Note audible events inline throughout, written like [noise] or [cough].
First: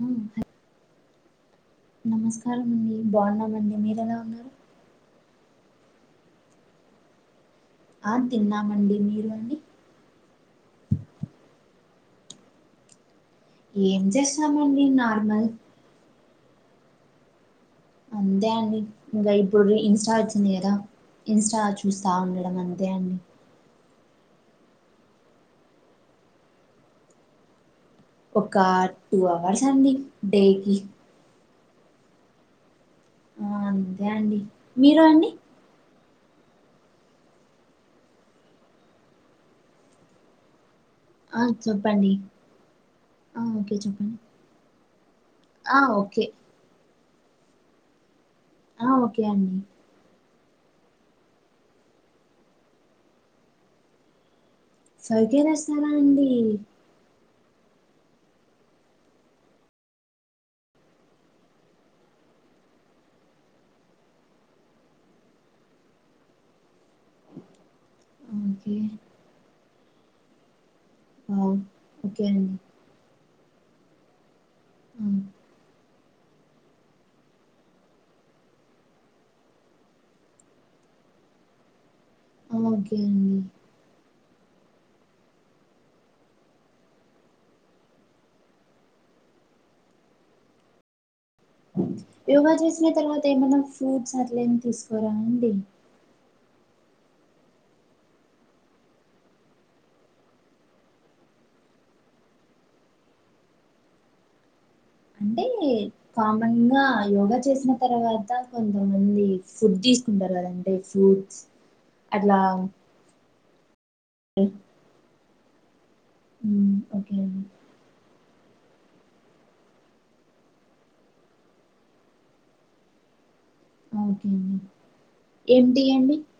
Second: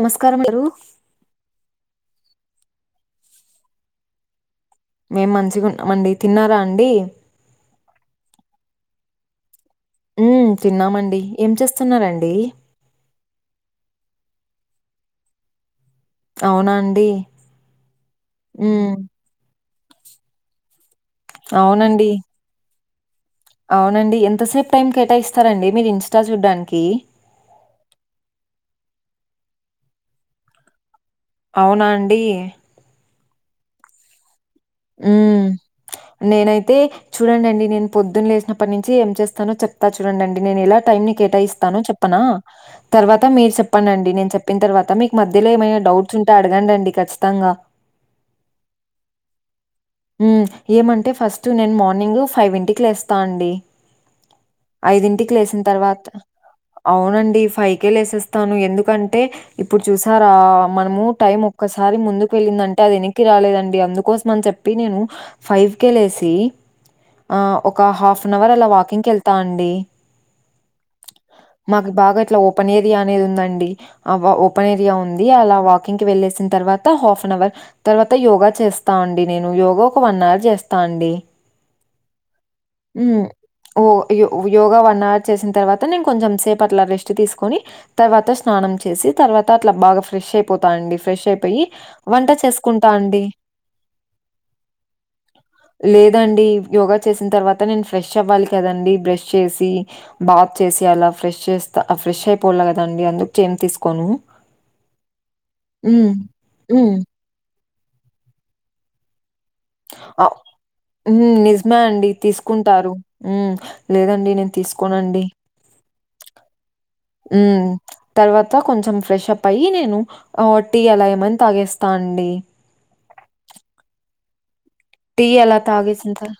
నమస్కారం గారు నమస్కారం అండి బాగున్నామండి మీరు ఎలా ఉన్నారు. మేమ్ మంచిగున్న మండి తిన్నారా అండీ. ఆ తిన్నామండి మీరు అండి. ఉ తిన్నామండి ఏం చేస్తున్నారండి ఏం చేస్తామండి నార్మల్ అవునా అండి అంతే అండి హ్మ్. ఇంకా ఇప్పుడు ఈ ఇంస్టా వచ్చింది కదా, ఇన్స్టా అవునండి. చూస్తా ఉండే అవును అంతే అండి అవునండి ఎంతసేప్ టైం కేటాయిస్తారండి మీరు ఇన్స్టా చూడ్డానికి. ఒక టూ అవర్స్ అండి డేకిి అవునా అండి ఉ అంతే అండి మీరు ఉ అండి నేనైతే చూడడండి నేను పొద్దున్న లేసినప్పటి నుంచి ఏం చేస్తానో చెప్తా చూడండండి నేను ఎలా టైమ్ని ఆ కేటాయిస్తానో చెప్పండి చెప్పనా తర్వాత ఆ మీరు ఓకే చెప్పంనండి చెప్పండి నేను చెప్పిన తర్వాత మీకు మధ్యలో ఏమైనా ఆ డౌట్స్ ఓకే ఉంటే అడగడండి ఖచ్చితంగా. ఆ ఓకే అండి ఉమ్ ఏమంటే ఫస్ట్ నేను మార్నింగ్ ఫైవ్ యింటికి లేస్తా అండి. ఫైవ్ ఐదింటికి కే లేసిన తెస్తారా తర్వాత అండి అవునండి ఫైవ్కేే లేసేస్తాను ఎందుకంటే ఇప్పుడు చూసారా మనము టైం ఒక్కసారి ముందుకు వెళ్ళిందంటే అది వెక్నికి రాలేదండి అందుకోసమని చెప్ నేను ఫైవ్కే లేసి ఆ ఒక హాఫ్ అన్ అవర్ అలా ఓకే వాకింగ్కి యెల్ తండి వావ్. మాకు బాగా ఓకే ఇట్లా అండి ఓపెన్ ఏర్ రియా అనేది ఉందండి ఆ వ ఓపెన్ ఏరియా ఆ, ఉంది అలా వాకింగ్కి వెళ్ళేసిన తర్వాత హాఫ్ అన్ అవర్ తర్వాత యోగా చేస్తా అండి నేను యోగా ఒక వన్ అవర్ చేస్తా అండి ఆ, ఓకే ఊ అండి ఓ యో యోగా వన్ అవర్ చేసిన తర్వాత నేను కొంచెం సేపు అట్లా రెస్ట్ తీసుకొని తర్వాత స్నానం చేసి తర్వాత అట్లా బాగా ఫ్రెష్ అయిపోతా అండి ఫ్రెష్ అయి యోగా చేసిన తర్వాత ఏమన్నా ఫ్రూట్స్ అట్లేమి తీసుకోరా అండి. లేదండి యోగా చేసిన తర్వాత నేను ఫ్రెష్ అవ్వాలి కదండి బ్రష్ చేసి బాత్ చేసి అలా ఫ్రెష్ చేస్తా ఆ ఫ్రెష్ అయిపోల్లా కదండి అందుకు చేమ్ తీసుకోను. [inaudible] అంటే హ్మ్. కామన్గా హ్మ్. యోగా చేసిన తర్వాత కొంతమంది ఫుడ్ తీసుకుంటారు అవ్ కదండి ఫ్రూట్స్ నిజమే అండి అట్లా తీసుకుంటారు ఉ లేదండి నేను తీసుకోనండి ఉమ్ ఓకే ఉ తర్వాత కొంచెం ఫ్రెష్ అప్ అయ్యి నేను ఆ టీ అలా ఏమైనా తాగేస్తా అండి ఓకే అండి టీ అలా ఏం టీ తాగేసినా అండి తర్వాత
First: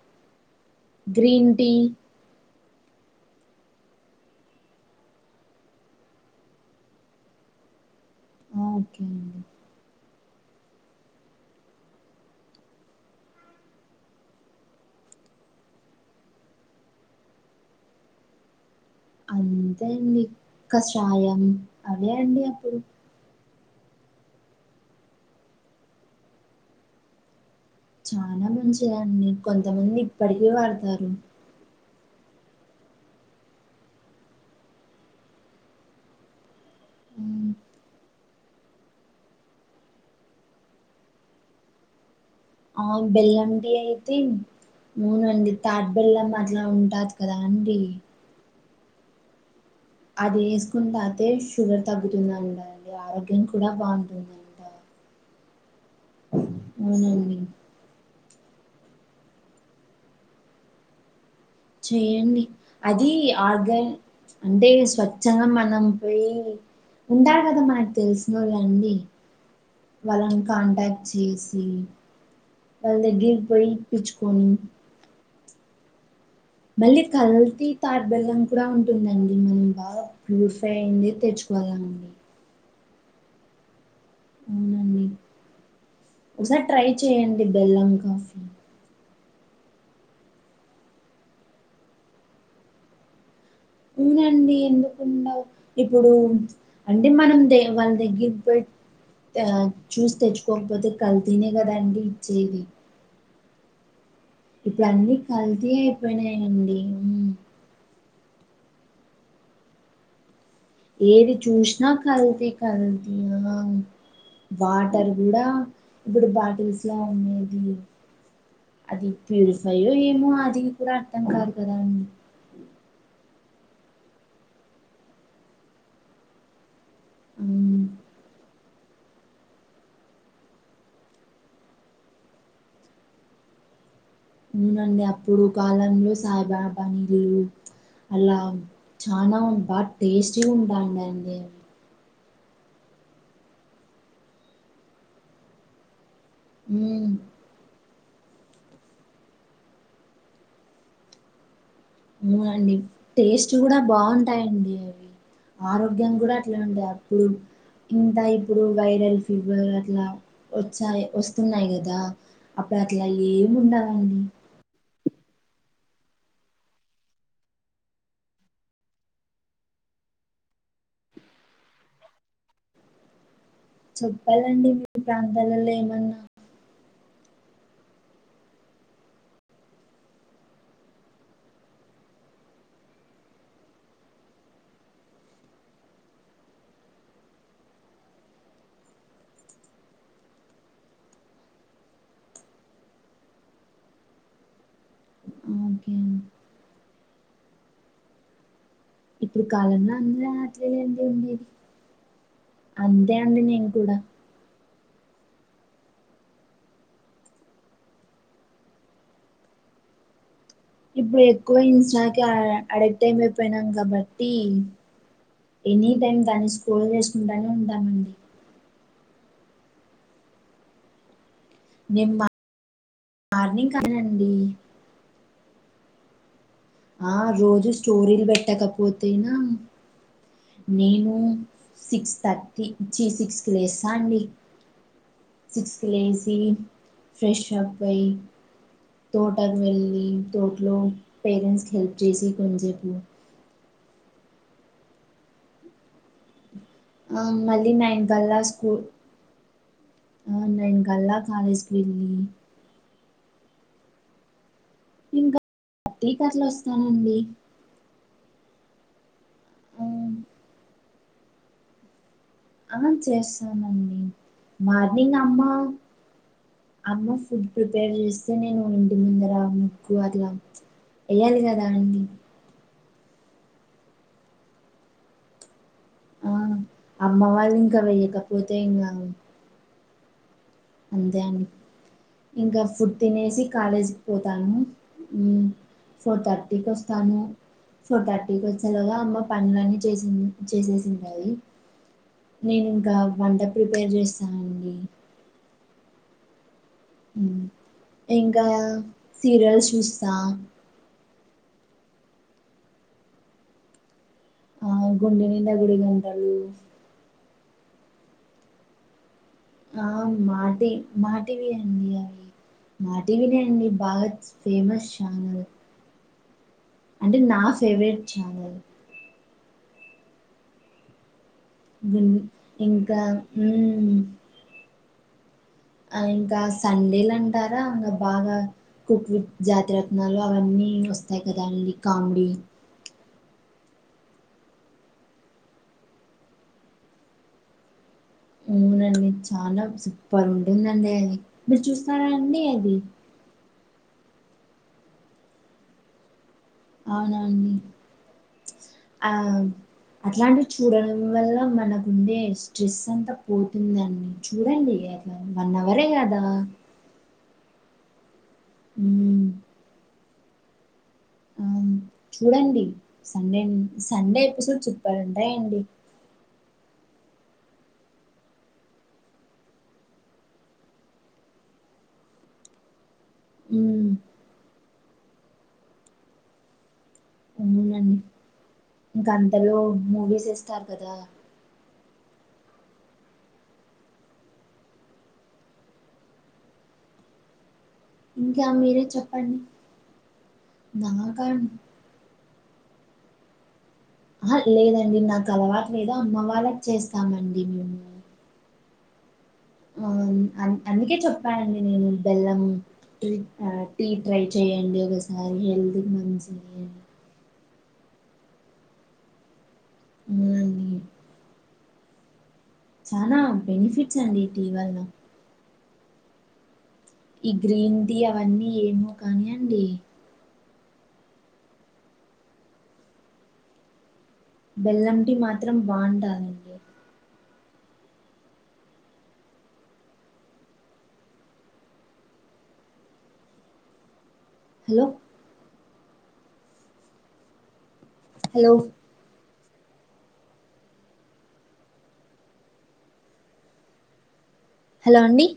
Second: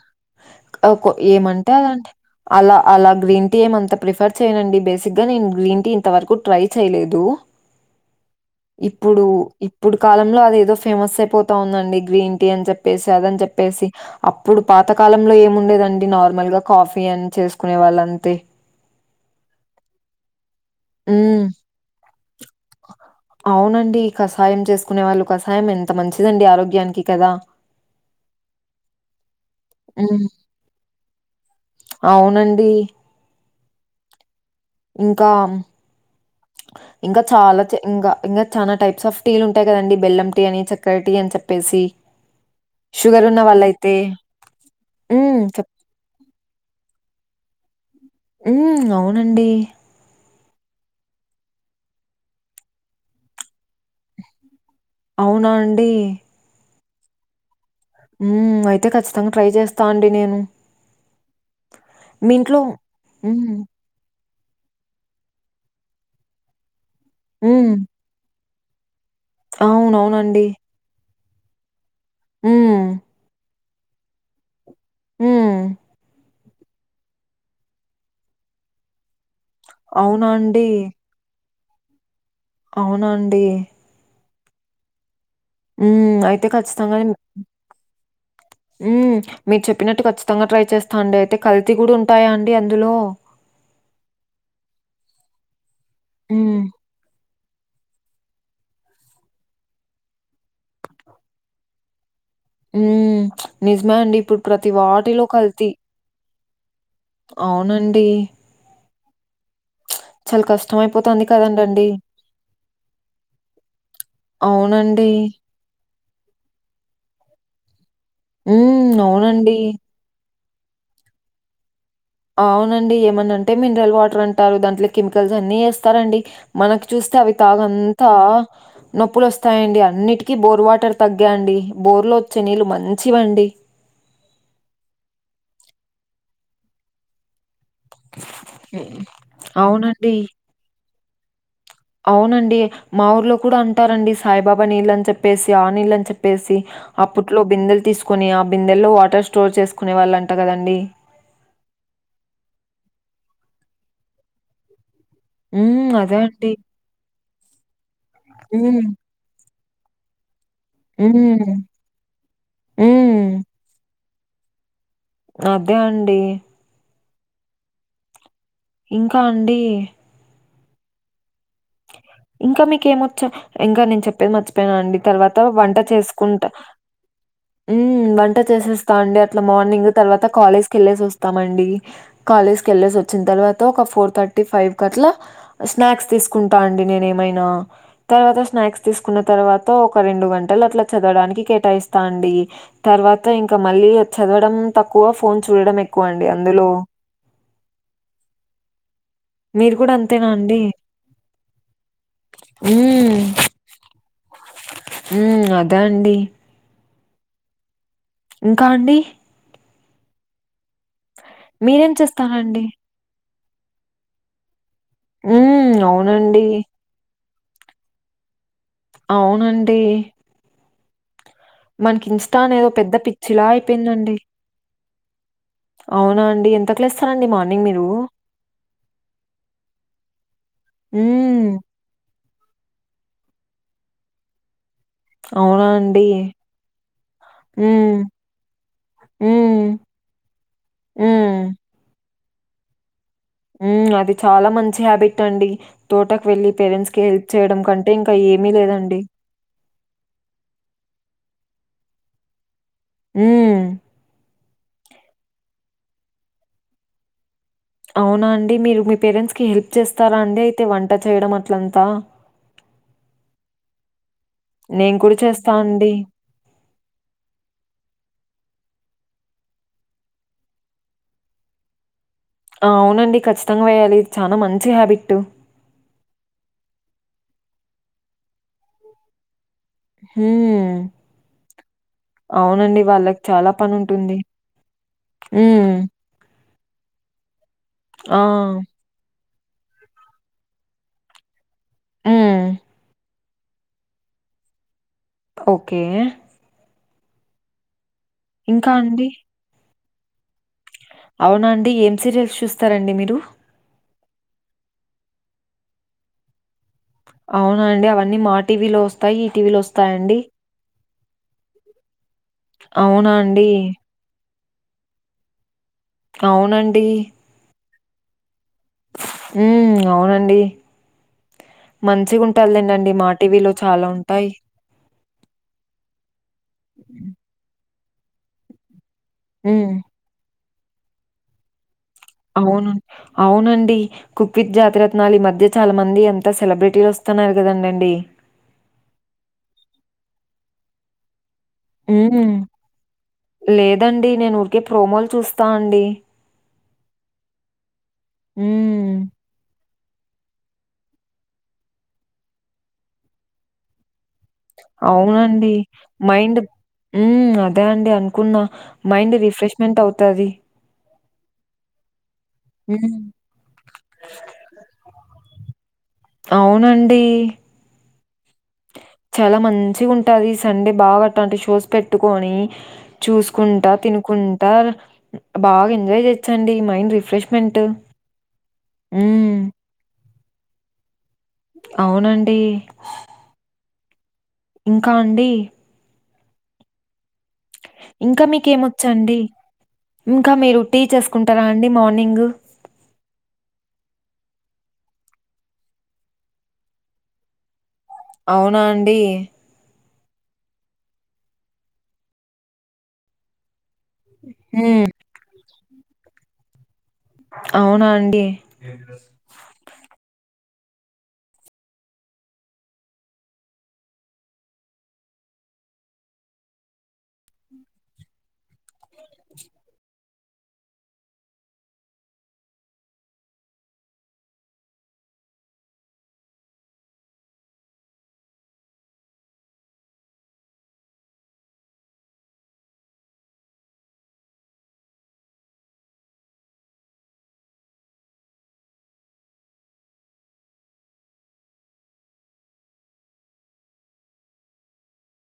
అవ్కో గ్రీన్ టీ ఏమంటరంటే అలా అలా గ్రీన్ టీ ఏమంత ప్రిఫర్ చేయనండి బేసిక్గా నేను గ్రీన్ టీ ఇంతవరకు ట్రై చేయలేదు. [inaudible] ఓకే ఇప్పుడు అండి ఇప్పుడు కాలంలో అది ఏదో ఫేమస్ అయిపోతా ఉందండి గ్రీన్ టీ అని చెప్పేస్ కాదని చెప్పేసి అప్పుడు పాతకాలంలో ఏముండేదండి నార్మల్గా కాఫీ అని చేసుకునే వాళ్ళంతే. అంతే అండి కషాయం హ్మ్. అవే అండి అప్పుడు అవునండి కషాయం చేసుకునే వాళ్ళు కషాయం ఎంత మంచిదండి ఆరోగ్యానికి కదా. చానా మంచిదండి కొంతమంది హ్మ్. ఇప్పటికి వాడతారు. అవునండి ఇంకా ఇంకా మ్మ్ చాలా ఇంకా ఇంకా చాలా టైప్స్ ఆఫ్ టీలు ఉంటాయి కదండి. బెల్ం టీ అని, చక్కర టీ అని చెప్పేసి. ఆ షుగర్ ఉన్న అవును. బెల్లంటి వాళ్ళైతే అయితే హ్మ్. మూనంది చెప్ తా బెల్లం అట్లా ఉంటాది కదా అండి ఉ అవునండి అది వేసుకుంట అయితే షుగర్ తగ్గుతుందిండి. ఆరోగ్యం కూడా బాగుంటుందండి. మ్ అవునా అండి మ్ మ్ అయితే ఖచ్చితంగా ట్రై చేస్తా అండి నేను. మీ చేయండి ఇంట్లో అది హ్మ్. ఆర్గ అంటే స్వచ్ఛంగా మనం పోయి ఉంటారు కదా హ్మ్. మనకు తెలుసు. వాళ్లండి వాళ్ళని అవునవునండి. కాంటాక్ట్ చేసి హ్మ్. వాల్ దగ్గరికి పోయి ఇప్పించుకొని, మ్ మళ్ళీ కల్తీ తాడ్బెల్లం కూడా ఉంటుందండి. మనం బాగా అవునా అండి? ప్యూరిఫై అయింది తెచ్చుకో బలం అవునాండి అవునండి. హ్మ్. అయితే ఒకసారి ట్రై చేయడి బెల్లం కాఫీ. మ్ మీరు చెప్పినట్టు కఖచ్చితంగా ట్రై చేస్తా అండి. అయితే కల్తీ కూడా ఉంటాయా అండి అందులో అవునండి. ఎందుకుండవు ఇప్పుడు హ్మ్. అంటే మనం తేవాలి వాళ్ళ దగ్గిరకి పోయి చూసి తెచ్చుకోకపోతే కల్తీ నే కదాండి ఇచ్చేది. మ్ నిజమా అండి ఇప్పుడు ప్రతి ఇప్పుడు అన్నీ వాటిలో కల్తీ అయిపోయినాయండి. అవునండి చాలా కష్టమే ఏది చూసినా కల్తీ కదా అవునండి. వాటర్ కూడా ఇప్పుడు బాటిల్స్ లా ఉండేది హ్మ్. అది అవునండి. ప్యూరిఫై యో ఏమో అది కూడా అర్థం కాదు కదా అండి. అవునండి, ఏమనంటే మినరల్ వాటర్ అంటారు. దాంట్లో కెమికల్స్ అన్ని వేస్తారండి. మనకు చూస్తే అవి మ్ తాగితే నొప్పులు వస్తాయండి. అన్నిటికీ బోర్ వాటర్ తగ్గే అండి. బోర్లో వచ్చే నీళ్ళు మంచివండి. ఆవునండి అప్పుడు కాలంలో సాయిబాబా నీళ్లు అలా హ్మ్. చానా బాగా అవునండి. టేస్టీగా ఉంటాండండి. అవునండి. మా ఊర్లో కూడా అంటారండి సాయిబాబా నీళ్ళు అని చెప్పేసి, ఆ నీళ్ళని చెప్పి చెప్పేసి మ్మ్ అప్పట్లో బిందెలు తీసుకుని ఆ బిందెల్లో వాటర్ స్టోర్ చేసుకునే వాళ్ళు అంట కదండి. అవునండి, టేస్ట్ కూడా బాగుంటాయండి అవి. హ్మ్. ఆరోగ్యం అదే కూడా అండి. అట్లనే ఉండ. అప్పుడు ఇంత ఇప్పుడు హ్మ్. వైరల్ ఫీవర్ అట్లా హ్మ్. వస్తున్నాయి కదా అప్పుడు అట్లా హ్మ్. ఏమి ఉండవండి. అదే అండి ఇంకా అండి ఇంకా మీకేమొచ్చు. ఇంకా నేను చెప్పేది చెప్పాలండి మర్చిపోయాను మీ అండి తర్వాత ప్రాంతాలలో వంట చేసుకుంట [inaudible] ఉమ్ వంట చేసేస్తాం అండి అట్లా మార్నింగ్ తర్వాత కాలేజ్ కేళ్ళేసి వస్తామండి కాలేజ్ కి వెళ్ళేసి వచ్చిన తర్వాత ఒక ఫోర్ థర్టీ ఫైవ్ క అట్లా స్నాక్స్ తీసుకు కుంటా అండి నేనే ఏమైనా తర్వాత స్నాక్స్ తీసుకున్న తర్వాత ఒక రెండు గంటలు అట్లా చదవడానికి కేటాయిస్తా అండి తర్వాత ఇంకా మళ్ళీ చదవడం తక్కువ ఫోన్ చూడడం ఎక్కువ అండి అందులో ఇప్పుడు మీరు కాలంలో కూడా అంతేనా అండి? అందుటంటి ఉండేది ఉ అంతే అండి నేను కూడా ఉమ్ అదే అండి ఇంకా అండి ఇప్పుడు ఎక్కువ మీరేం ఇన్స్టాకి ఆ అడే చేస్తారండి? అడిక్ట్ అయిపోయినాం కాబట్టి హ్మ్. ఎనీ టైమ్ అవునండి. దాన్ని స్క్రోల్ చేసుకుంటానే ఉంటామండి అవునండి మనకి నేను ఇన్స్టా అనేదో పెద్ద పిచ్చిలా మార్నింగ్ అయిపోయిందండి కానండి అవునా అండి ఎంత ఆ రోజు స్టోరీలు పెట్టకపోతేనా నేను హ్మ్. సిక్స్ థర్టీ చి సిక్స్ కి లేస్తా అండి అవునా సిక్స్కు అండి? లేసి ఫ్రెష్ అప్ హ్మ్. అయి తోటకు హ్మ్. వెళ్ళి తోటలో హ్మ్. పేరెంట్స్ కి హెల్ప్ చేసి కొంన్ సేపు ఉ అది చాలా మంచి హ్యాబిట్ అండి తోట వెళ్ళి పేరెంట్స్ కి హెల్ప్ చేయడం మళ్ళీ కంటే నైన్ ఇంకా ఏమీ లేదండి ఆ నైన్ కళ్ళ కాలేజీకి వెళ్ళి ఉ ఇంకా పతికట్లు వస్తానండి అవునా అండి మీరు మీ పేరెంట్స్ కి హెల్ప్ చేస్తారా అండి అయితే వంట చేయడం అట్లంతా ఆ చేస్తానండి నేను కూడా మార్నింగ్ అమ్మా చేస్తా అండి. అమ్మ ఫుడ్ ప్రిపేర్ చేస్తే నేను ఇంటి ముందర ముగ్గు అట్లా వేయ్యాలి కదా అండి అవునండి ఖచ్చితంగా వేయాలి చాలా మంచి హ్యాబిట్ ఆ అమ్మ వాళ్ళు ఇంకా వెయ్యకపోతే ఇంకా ఉమ్ అంతే అండి ఇంకా ఫుడ్ వాళ్ళకి తినేసి చాలా కాలేజీకి పనుంటుంది. పోతాను ఉ హ్మ్. ఫోర్ థర్టీకి వస్తాను ఫోర్ థర్టీకి ఆ! వచ్చేలోగా అమ్మ పనులన్ని చేసింది చేసేసింటాది హ్మ్. నేను ఇంకా వంట ప్రిపేర్ చేస్తా అండి ఓకే ఉ ఇంకా సీరియల్స్ చూస్తా అవునండి ఏం సీరియల్స్ చూస్తారండి మీరు ఆ గుండె నిండా గుడి గంటలు అవునా అండి అవన్నీ మా టీవీ లో వస్తాయి ఈ టీవీలో వస్తాయండి మా టీ మాటీవీ అండి అవి మా టీవీనే అండి బాగా ఫేమస్ ఛానల్ అవునండి అంటే నా ఫేవరెట్ చానల్ ఉ అవునండి గుం మంచిగా ఉంటదిలే దండి ఇంకా మా టీవీలో చాలా మ్మ్ ఉంటాయి ఆ ఇంకా సండేలు అంటారా ఇంగా బాగా కుక్ హ్మ్. జాతిరత్ నాలు అవన్నీ వస్తాయి కదా అండి కామెడీ అవును అవునండి కుక్విత్ జాతిరత్నాలు ఈ మధ్య చాలా మంది ఎంత సెలబ్రిటీలు వస్తున్నారు. కదండండి ఆవునునండి చాలా సూపర్ ఉంటుందండి. అది మీరు చూస్తారా హ్మ్. అండి అది లేదండి. నేను ఊరికే ప్రోమోలు చూస్తా అండి అవునా అండి హ్మ్. ఆ అట్లాంటివి చూడడం వల్ల మనకు ఉండే స్ట్రెస్ అంతా పోతుంది. అండి చూడండి. అట్లా వన్ అవరే కదా హ్ అదే అండి అనుకున్నా మైండ్ మ్మ్ రిఫ్రెష్మెంట్ అవుతాది ఆ చూడండి హ్మ్. సండే సండే ఎపిసోడ్స్ సూపర్ ఉంటాయండి. అవునండి చాలా మంచిగా ఉంటది. సండే బాగా అటాంటి షోస్ పెట్టుకొని చూసుకుంటా మ్మ్ తినుకుంటా బాగా ఎంజాయ్ చేయోచ్చండి మైండ్ రిఫ్రెష్మెంట్ అవునండి ఇంకా అంతలో మూవీస్ ఏస్తారు కదా అవునండి ఇంకా అండి ఇంకా మీకేమొచ్చు మీరే అండి చెప్పండి ఇంకా మీరు టీ నాకా చేసుకుంటారా అండి మార్నింగు ఆ లేదండి నాకు అలవాట్ లేదు అమ్మ వాళ్ళకు చేస్తామండి మేము అవునా అండి ఆ అందుకే చెప్పానండి. నేను బెల్లం టీ ట్రై చేయండి. హ్మ్. ఒకసారి హెల్తీకి మంచిది అని అవునా అండి అవునండి చనా బెనిఫిట్స్ అండి ఈ టీ వాళ్ల ఈ గ్రీన్ టీ అవన్నీ ఏమో కాని అండి బెల్లంటీ మాత్రం బాగుంటాది హలో హలో హలో అండి